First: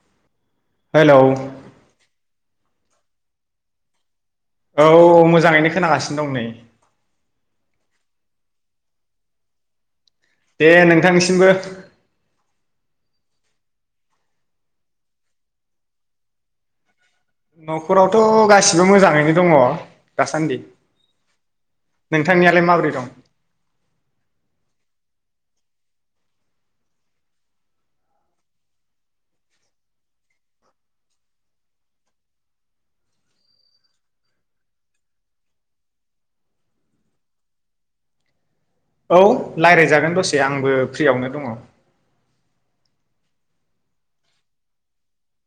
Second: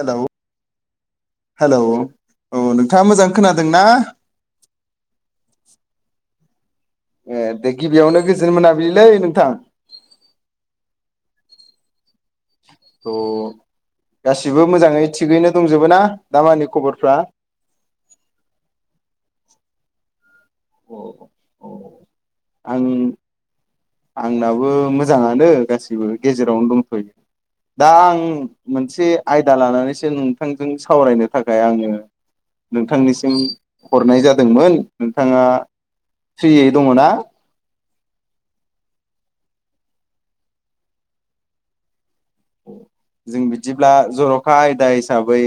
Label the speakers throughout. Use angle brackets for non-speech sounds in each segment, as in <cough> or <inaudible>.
Speaker 1: Hello
Speaker 2: hello
Speaker 1: hello औ नोंथाङा मोजां खोनादोंना
Speaker 2: औ औ मोजाङैनो खोनागासिनो दं नै।
Speaker 1: ए दे गिबियावनो गोजोन मोनाबिलिलै नोंथां।
Speaker 2: दे नोंथांनिसिमबो।
Speaker 1: थ' गासिबो मोजाङै थिगैनो दंजोबो ना दामानि खबरफ्रा।
Speaker 2: न'खरावथ' गासिबो मोजाङैनो दङ। दासान्दि
Speaker 1: अ अ
Speaker 2: नोंथांनियालाय
Speaker 1: आं
Speaker 2: माबोरै दं।
Speaker 1: आंनाबो मोजाङानो गासैबो गेजेरावनो दंथयो दा आं मोनसे आयदा लानानैसो नोंथांजों सावरायनो थाखाय आङो नोंथांनिसिम हरनाय जादोंमोन नोंथाङा फ्रियै दङना।
Speaker 2: औ लायरायजागोन दसे आंबो फ्रियावनो दङ
Speaker 1: जों बिदिब्ला जरखा आयदा हिसाबै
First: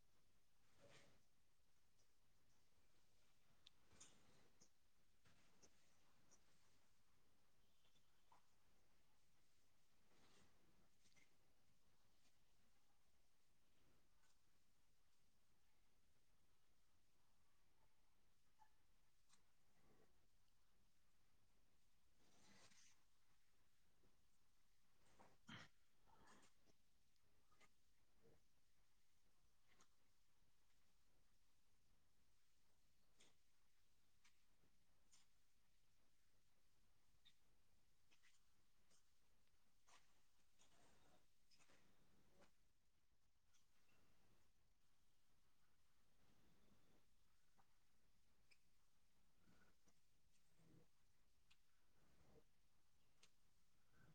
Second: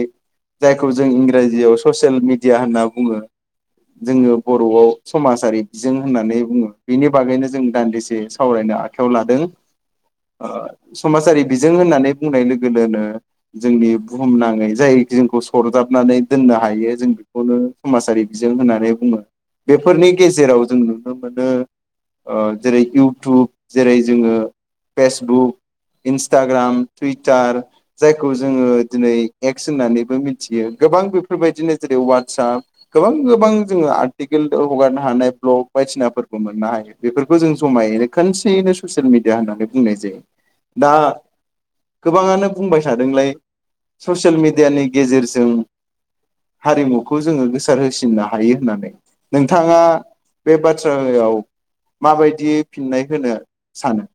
Speaker 1: जायखौ जों इंराजियाव ससियेल मिडिया होनना बुङो जोङो बर'आव समाजारि बिजों होननानै बुङो बेनि बागैनो जों दान्दिसे सावरायनो आखायाव लादों ओ समाजारि बिजों होननानै बुंनाय लोगो लोगोनो जोंनि बुहुमनाङै जाय जोंखौ सरजाबनानै दोननो हायो जों बेखौनो समाजारि बिजों होननानै बुङो बेफोरनि गेजेराव जों नुनो मोनो जेरै इउटुब जेरै जोङो फेसबुक इन्स टाग्राम टुइटार जायखौ जोङो दिनै एक्स होननानैबो मिथियो गोबां बेफोरबायदिनो जेरै वाटसाप गोबां गोबां जोङो आर्टिकेल हगारनो हानाय भ्लग बायदिसिनाफोरखौ मोननो हायो बेफोरखौ जों जमायैनो खोनसेयैनो ससियेल मिडिया होननानै बुंनाय जायो दा गोबाङानो बुंबाय थादोंलाय ससियेल मेडियानि गेजेरजों हारिमुखौ जोङो गोसार होसिननो हायो होननानै नोंथाङा बे बाथ्रायाव माबायदियै फिननाय होनो सानो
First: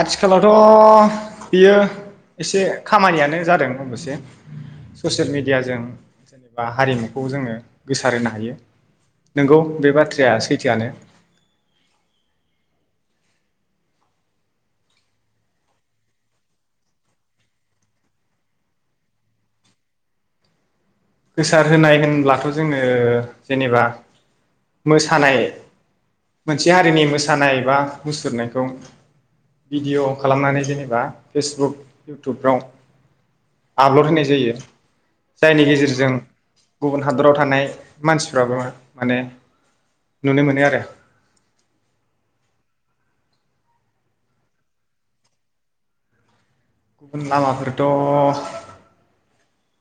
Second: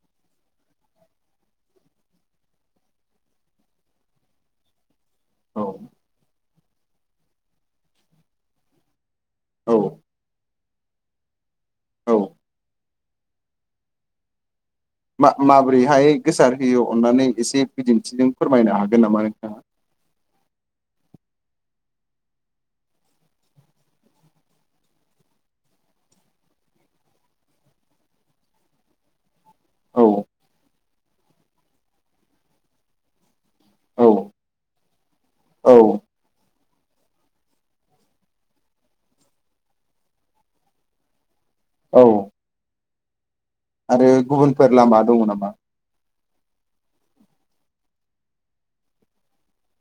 Speaker 2: आथिखालावथ बियो एसे खामानियानो जादों अबसे ससेल
Speaker 1: औ
Speaker 2: मेडियाजों बा हारिमुखौ जोङो गोसार होनो हायो नंगौ
Speaker 1: औ
Speaker 2: बे बाथ्राया सै थोआनो
Speaker 1: औ मा माबोरैहाय गोसार होयो अननानै एसे बिदिन्थिजों फोरमायनो हागोन नामा नोंथाङा
Speaker 2: गोसार होनाय होनब्लाथ जोङो जेनेबा मोसानाय मोनसे हारिनि मोसानाय बा मुसुरनायखौ
Speaker 1: औ
Speaker 2: भिडिअ खालामनानै जेने बा फेसबुक इउटुबफ्राव
Speaker 1: औ
Speaker 2: आपलड होनाय जायो जायनि
Speaker 1: औ
Speaker 2: गेजेरजों गुबुन हादराव थानाय मानसिफ्राबो माने नुनो मोनो आरो
Speaker 1: औ आरो गुबुनफोर लामा दङ नामा
Speaker 2: गुबुन लामाफोरथ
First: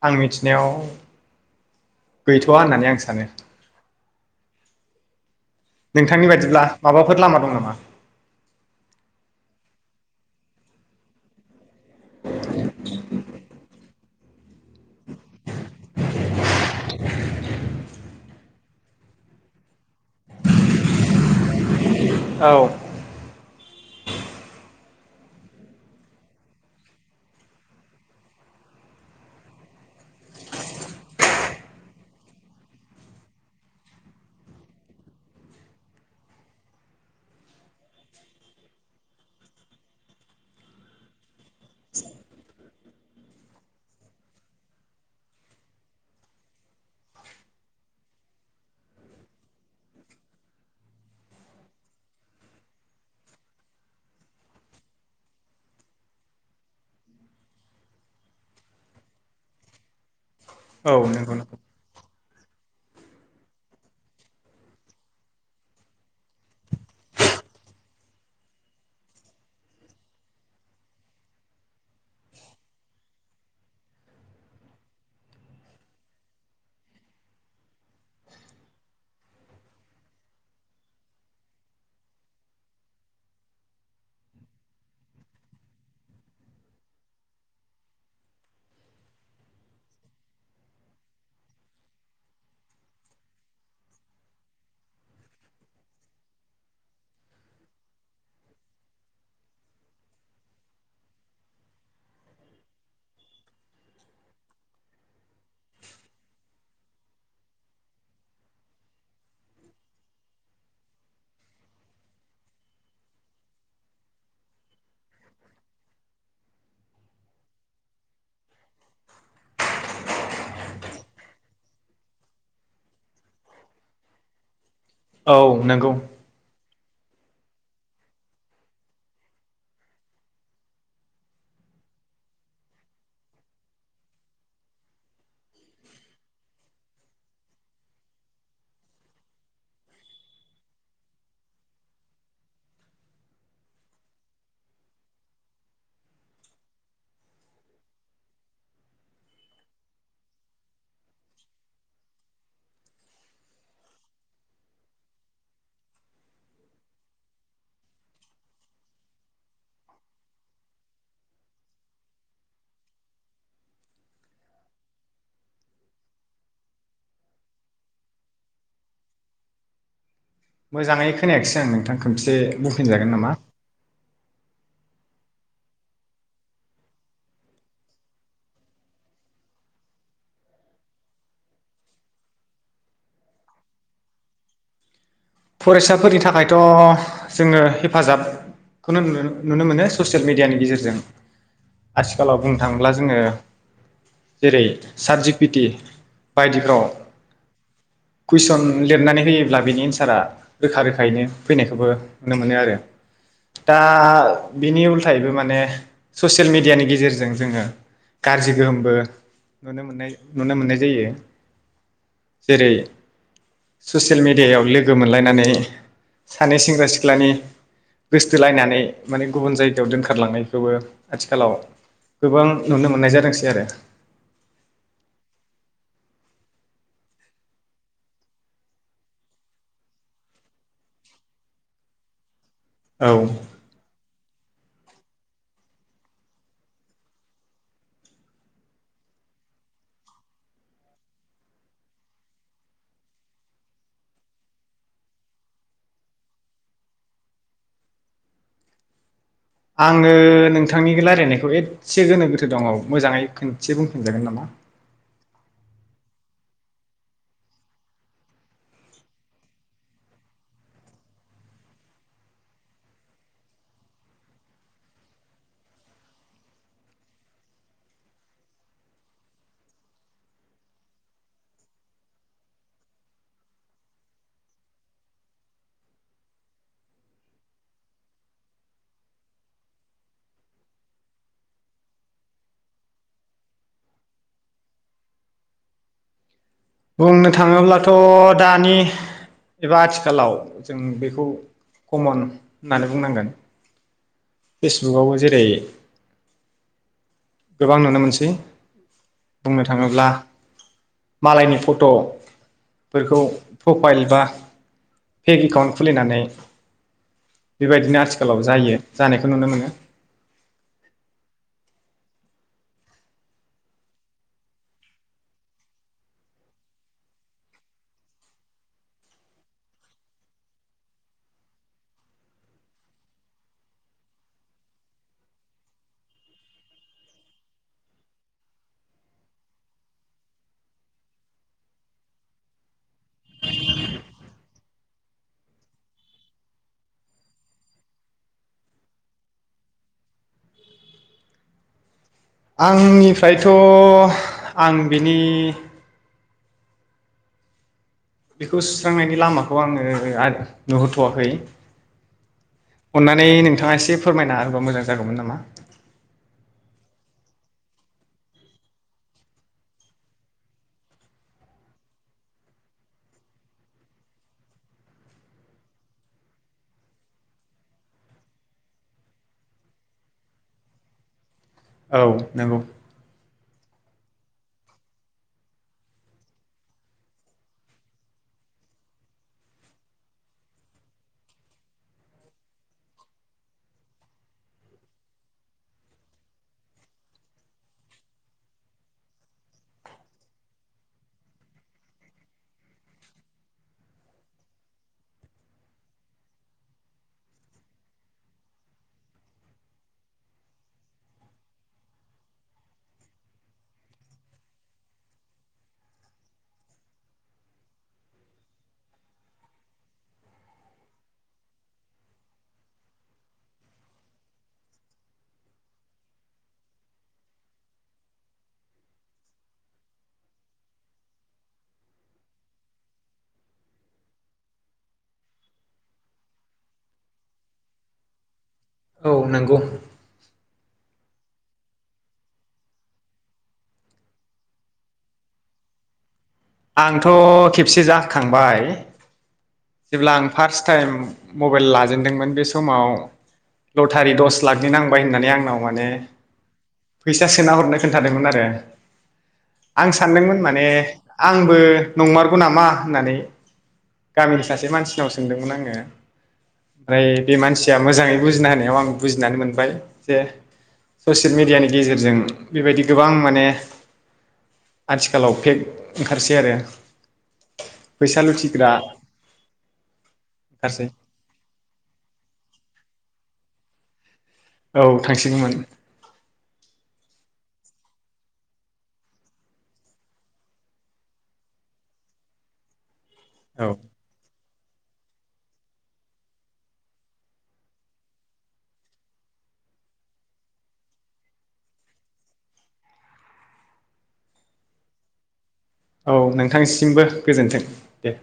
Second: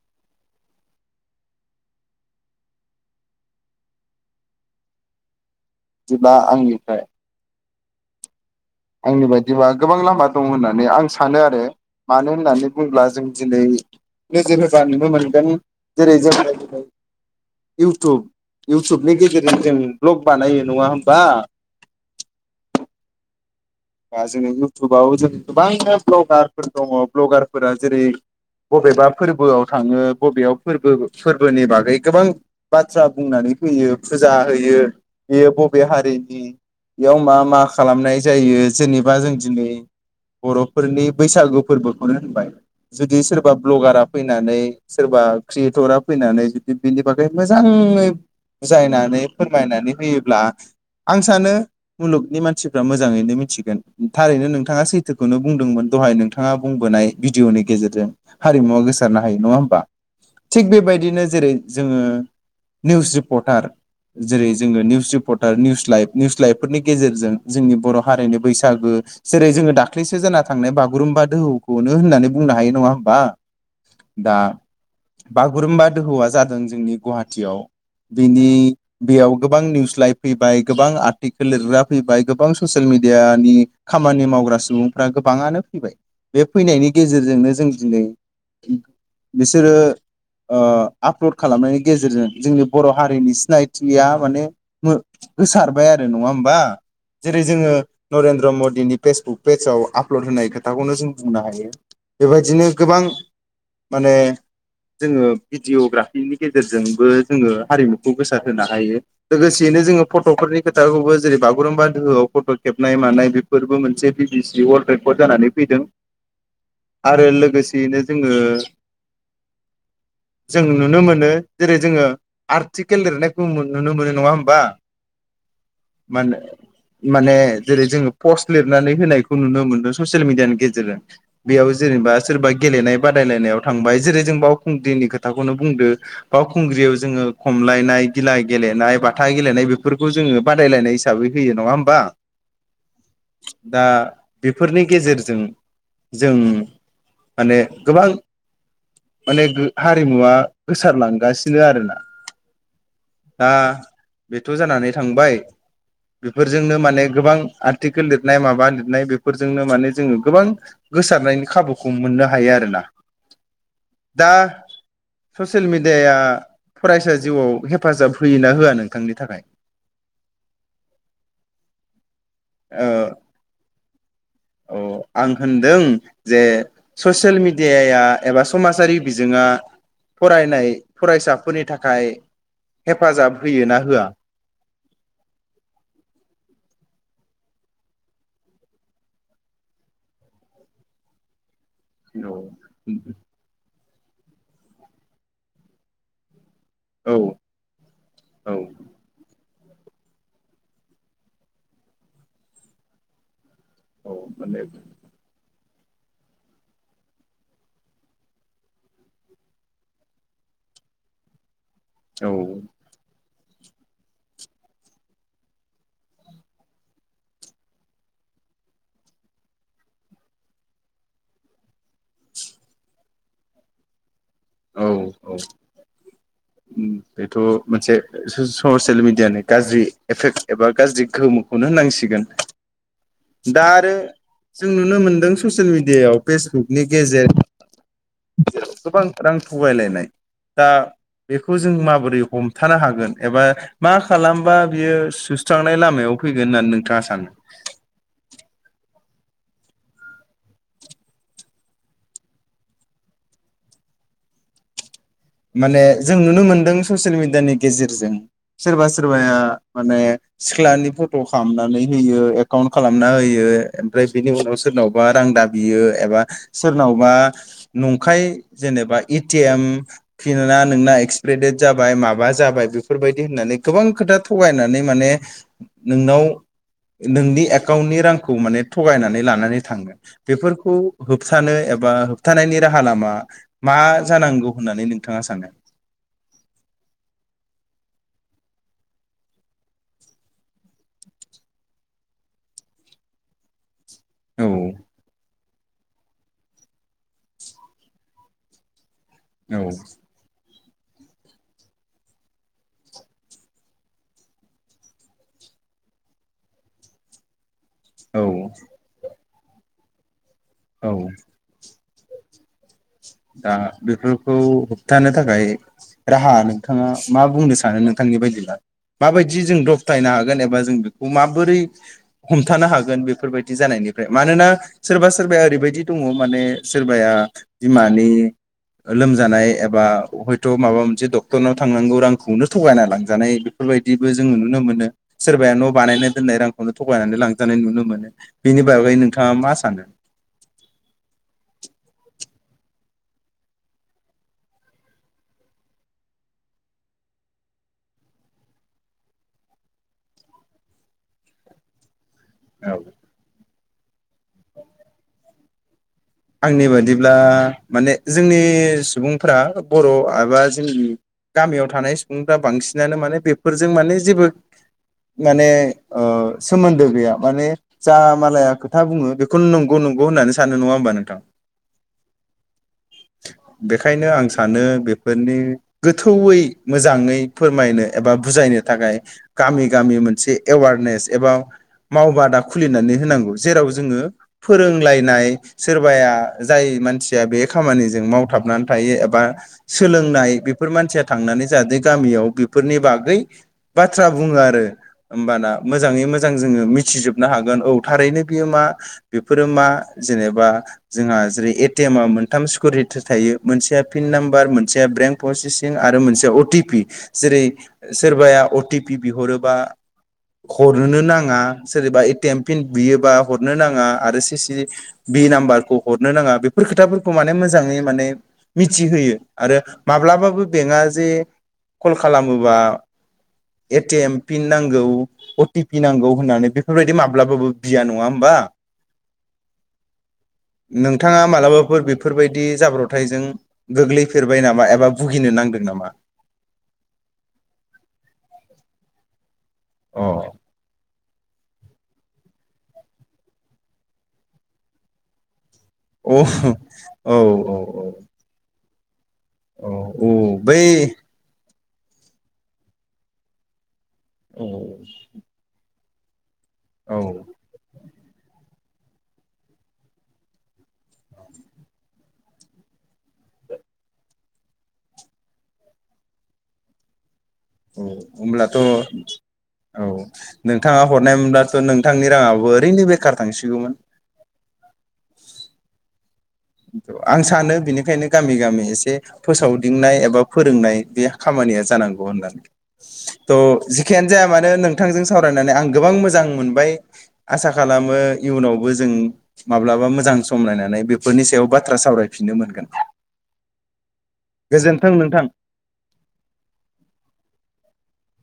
Speaker 2: आं मिथिनायाव गैथवा होननानै आं सानो नोंथांनि
Speaker 1: बिदिब्ला
Speaker 2: बायदिब्ला
Speaker 1: आंनिफ्राय
Speaker 2: माबाफोर लामा दं नामा
Speaker 1: आंनि बायदिबा गोबां लामा दं होननानै आं सानो आरो मानो होननानै बुङोब्ला जों दिनै नोजोर होबा नुनो मोनगोन जेरै जोङो दिनै इउटुब इउटुबनि गेजेरजों जों भ्लग बानायो नङा होमबा
Speaker 2: औ
Speaker 1: ओ जोङो इउटुबाव जों गोबां भ्लगारफोर दङ भ्लगारफोरा जेरै बबेबा फोरबोआव थाङो बबेयाव फोरबो फोरबोनि बागै गोबां बाथ्रा बुंनानै फैयो फुजा होयो बेयो बबे हारिनि बेयाव मा मा खालामनाय जायो जेनेबा जों दिनै बरफोरनि बैसागु फोरबोखौनो होनबाय जुदि सोरबा भ्लगारा फैनानै सोरबा क्रियेटरा फैनानै जुदि बेनि बागै मोजाङै बुजायनानै फोरमायनानै होयोब्ला आं सानो मुलुगनि मानसिफ्रा मोजाङैनो मिथि गोन थारैनो नोंथाङा सैथोखौनो बुंदोंमोन दहाय नोंथाङा बुंबोनाय भिडिअनि गेजेरजों हारिमुवा गोसारनो हायो नङा होमबा थिग बेबायदिनो
Speaker 2: नंगौ
Speaker 1: जेरै
Speaker 2: नंगौ
Speaker 1: जोङो निउस रिपर्टार जेरै जोङो news reporter news live news लाइभफोरनि गेजेरजों जोंनि बर हारिनि बैसा गो जेरै जोङो दाख्लैसो जाना थांनाय बागुरुम्बा दोहौखौनो होननानै बुंनो हायो नङा होमबा दा बागुरुम्बा दोहौआ जादों जोंनि गहाटियाव बिनि बेयाव गोबां निउस लाइभ फैबाय गोबां आर्टिकेल लिरग्रा फैबाय गोबां ससियेल मिडिया नि खामानि मावग्रा सुबुंफ्रा गोबाङानो फैबाय बे फैनायनि गेजेरजोंनो जों दिनै बिसोरो ओ आपलड खालामनायनि गेजेरजों जोंनि बर हारिनि सिनायथिया माने गोसारबाय आरो नङा होमबा जेरै जोङो नरेन्द्र मदिनि फेसबुक पेजाव आपलड होनाय खोथाखौनो जों बुंनो हायो बेबायदिनो गोबां माने जोङो भिडियग्राफिनि गेजेरजोंबो जोङो हारिमुखौ गोसार होनो हायो लोगोसेयैनो जोङो फटफोरनि खोथाखौबो जेरै बागुरुम्बा दोहौआव फट खेब नाय मानाय बेफोरबो मोनसे बि बि सि वर्लड रेकर्ड जानानै फैदों आरो लोगोसेयैनो जोङो जों नुनोनो मोनो जेरै जोङो आर्टिकेल लिरनायखौ नुनो मोनो नङा होमबा
Speaker 2: औ नोंगौ
Speaker 1: मानो माने जेरै जोङो पस्ट लिरनानै होनायखौ नुनो मोन्दों ससियेल मेडियानि गेजेरजों बेयाव जेनेबा सोरबा गेलेनाय बादायलायनायाव थांबाय जेरै जों बावखुंग्रिनि खोथाखौनो बुंदो बावखुंग्रियाव जोङो खमलायनाय गिला गेलेनाय बाथा गेलेनाय बेफोरखौ जोङो बादायलायनाय हिसाबै होयो नङा ओमबा दा बेफोरनि गेजेरजों जों माने गोबां माने गो हारिमुवा गोसारलांगासिनो आरोना दा बेथ जानानै थांबाय बेफोरजोंनो माने गोबां आर्टिकेल लिरनाय माबा लिरनाय बेफोरजोंनो माने जोङो गोबां गोसारनायनि खाबुखौ मोननो हायो आरोना दा ससियेल मेडियाया फरायसा जिउआव हेफाजाब होयो ना होआ नोंथांनि थाखाय
Speaker 2: मोजाङै खोनायाखिसै <unintelligible> नोंथां खोनसे बुफिन जागोन नामा?
Speaker 1: अ आं होनदों जे ससियेल मेडियाया एबा समाजारि बिजोङा फरायनाय फरायसाफोरनि थाखाय हेफाजाब होयो ना होआ?
Speaker 2: फरायसाफोरनि थाखायथ' जोङो हेफाजाबखौनो नु नुनो मोनो ससियेल मिडियानि गेजेरजों आथिखालाव बुंनो थाङोब्ला जोङो जेरै साद जि पिटि बायदिफ्राव
Speaker 1: औ औ
Speaker 2: कुइसन लिरनानै होयोब्ला बिनि एन्सारा रोखा रोखायैनो फैनायखौबो नुनो मोनो आरो दा
Speaker 1: औ माने
Speaker 2: बिनि उल्थायबो माने ससियेल मिडियानि गेजेरजों जोङो गाज्रि गोहोमबो नुनो मोननाय नुनो मोननाय जायो।
Speaker 1: औ
Speaker 2: जेरै ससियेल मिडियाव लोगो मोन लायनानै सानै सेंग्रा सिख्लानि गोसथोलायनानै माने गुबुन जायगायाव दोनखारलांनायखौबो आथिखालाव गोबां नुनो मोननाय जादोंसै आरो
Speaker 1: औ औ बेथ' मोनसे स-ससियेल मिडियानि गाज्रि एफेक्ट एबा गाज्रि गोहोमखौनो होननांसिगोन।
Speaker 2: औ
Speaker 1: दा आरो जों नुनो मोनदों ससियेल मिडियाायाव फेसबुकनि गेजेर जों गोबां रां थगायलायनाय दा बेखौ जों माबोरै हमथानो हागोन एबा मा खालामबा बियो सुस्रांनाय लामायाव फैगोन होननानै नोंथाङा सानो?
Speaker 2: आङो नोंथांनि रायजलायनायखौ एसे गोनो गोथो दङ मोजाङै खोनसे बुंफिनजागोन नामा?
Speaker 1: माने जों नुनो मोनदों ससियेल मिेडियानि गेजेरजों सोरबा सोरबाया माने सिख्लानि फट' खालामनानै होयो एकाउन्ट खालामना होयो ओमफ्राय बेनि उनाव सोरनावबा रां दाबियो एबा सोरनावबा नंखाय जेनेबा ए टि एम फिना नोंना एक्सप्रे देट जाबाय माबा जाबाय बेफोरबायदि होननानै गोबां खोथा थगायनानै माने नोंनाव नोंनि एकाउन्टनि रांखौ माने थगायनानै लानानै थांगोन बेफोरखौ होबथानो एबा होबथानायनि राहा लामा मा जानांगौ होननानै नों नोंथाङा सानो?
Speaker 2: बुंनो थाङोब्लाथ' दानि एबा आथिखालाव जों बेखौ कमन होननानै बुंनांगोन।
Speaker 1: औ
Speaker 2: फेसबुकआव जेरै <inaudible> गोबां नुनो मोनसै बुंनो
Speaker 1: औ
Speaker 2: थाङोब्ला मालायनि फट' फोरखौ प्रफाइल बा पेक एकाउन्ट खुलिनानै बेबायदिनो
Speaker 1: औ
Speaker 2: आथिखालाव जायो जानाय खो नुनो मोनो
Speaker 1: औ दा बेफोरखौ होबथानो थाखाय राहा नोंथाङा मा बुंनो सानो नोंथांनि बायदिब्ला माबायदि जों दबथायनो हागोन एबा जों बेखौ माबोरै हमथानो हागोन बेफोरबायदि जानायनिफ्राय मानोना सोरबा सोरबाया ओरैबायदि दङ माने सोरबाया बिमानि लोमजानाय एबा हयथ' माबा मोनसे डक्टरनाव थांनांगौ रांखौनो थगायना लांजानाय बेफोरबायदिबो जोङो नुनो मोनो सोरबाया न' बानायनो दोननाय रांखौनो थगायनानै लांजानाय नुनो मोनो बेनि बागै नोंथाङा मा सानो?
Speaker 2: आंनिफ्रायथ' आं बिनि बेखौ सुस्रांनायनि लामाखौ आङो <unintelligible> नुहरथ'वाखै
Speaker 1: औ
Speaker 2: अननानै नों थाङा एसे फोरमायना होबा मोजां जागौमोन नामा?
Speaker 1: आंनि बादिब्ला माने जोंनि सुबुंफ्रा बर' आबा जोंनि गामियाव थानाय सुबुंफ्रा बांसिनानो माने बेफोरजों माने जेबो माने ओ सोमोन्दो गैया माने जा मालाया खोथा बुङो बेखौ नंगौ नंगौ होननानै सानो नङा होनोमबा नों <unintelligible>
Speaker 2: औ नोंगौ
Speaker 1: बेखायनो आं सानो बेफोरनि गोथौयै मोजाङै फोरमायनो एबा बुजायनो थाखाय गामि गामि मोनसे एवारनेस एबा मावबादा खुलिनानै होनांगौ जेराव जोङो फोरोंलायनाय सोरबाया जाय मानसिया बे खामानिजों मावथाबनानै थायो एबा सोलोंनाय बेफोर मानसिया थांनानै जाहाथे गामियाव बेफोरनि बागै बाथ्रा बुङो आरो होमबाना मोजाङै मोजां जोङो मिथिजोबनो हागोन औ थारैनो बेयो मा बेफोरो मा जेनेबा जोंहा जेरै एटिएम आ मोनथाम स्किरिटि थायो मोनसेया पिन नाम्बार मोनसेया बेंक प्रसेसिं आरो मोनसेया अटि पि जेरै सोरबाया अटि पि बिहरोबा हरनो नाङा सोरबा एटिएम पिन बियोबा हरनो नाङा आरो सिसि बि नाम्बार। खौ हरनो नाङा बेफोर खोथाफोरखौ माने मोजाङै माने मिथि होयो आरो माब्लाबाबो बेंकआ जे कल खालामोबा एटिएम पिन नांगौ अटि पि नांगौ होननानै बेफोरबायदि माब्लाबाबो बिया नङा होमबा।
Speaker 2: औ नंगौ।
Speaker 1: नोंथाङा मालाबाफोर बेफोरबायदि जाब्रबथायजों गोग्लैफेरबाय नामा एबा भुगिनो नांदों नामा?
Speaker 2: आंथ' खेबसे जाखांबाय।
Speaker 1: अ
Speaker 2: जेब्ला आं फार्स्ट टाइम। मबाइल लाजेनदोंमोन बे समाव लटारि दस लाखनि नांबाय होननानै आंनाव माने
Speaker 1: औ औ
Speaker 2: फैसा सोना हरनो
Speaker 1: औ
Speaker 2: खोन्थादोंमोन आरो।
Speaker 1: औ
Speaker 2: आं
Speaker 1: औ
Speaker 2: सानदोंमोन
Speaker 1: बै
Speaker 2: माने आंबो। नंमारगौ नामा होननानै।
Speaker 1: औ
Speaker 2: गामिनि सासे मानसिनाव सोंदोंमोन आङो।
Speaker 1: औ
Speaker 2: ओमफ्राय बे मानसिया मोजाङै बुजिना होनायाव आं बुजिनानै मोनबाय जे ससियेल मिेडियानि गेजेरजों बेबायदि गोबां माने आथिखालाव फेक ओंखारसै आरो।
Speaker 1: औ
Speaker 2: फैसा
Speaker 1: ओमब्लाथ औ
Speaker 2: लुथिग्रा
Speaker 1: औ नोंथाङा
Speaker 2: ओंखारसै
Speaker 1: हरनाय मोनब्लाथ' नोंथांनि राङाबो ओरैनो बेखार। थांसिगौमोन।
Speaker 2: औ थांसिगौमोन।
Speaker 1: आं सानो बेनिखायनो गामि गामि एसे फोसावदिंनाय एबा फोरोंनाय बे खामानिया जानांगौ होननानै। थ'
Speaker 2: औ
Speaker 1: जेखाययानो जाया मानो नों। बिथांजों सावरायनानै आं गोबां मोजां मोनबाय आसा खालामो इयुनावबो जों माब्लाबा मोजां समलायनानै बे बेफोरनि सायाव बाथ्रा सावरायफिननो मोनगोन गोजोन्थों नोंथां।
Speaker 2: औ नोंथांसिमबो गोजोन्थों दे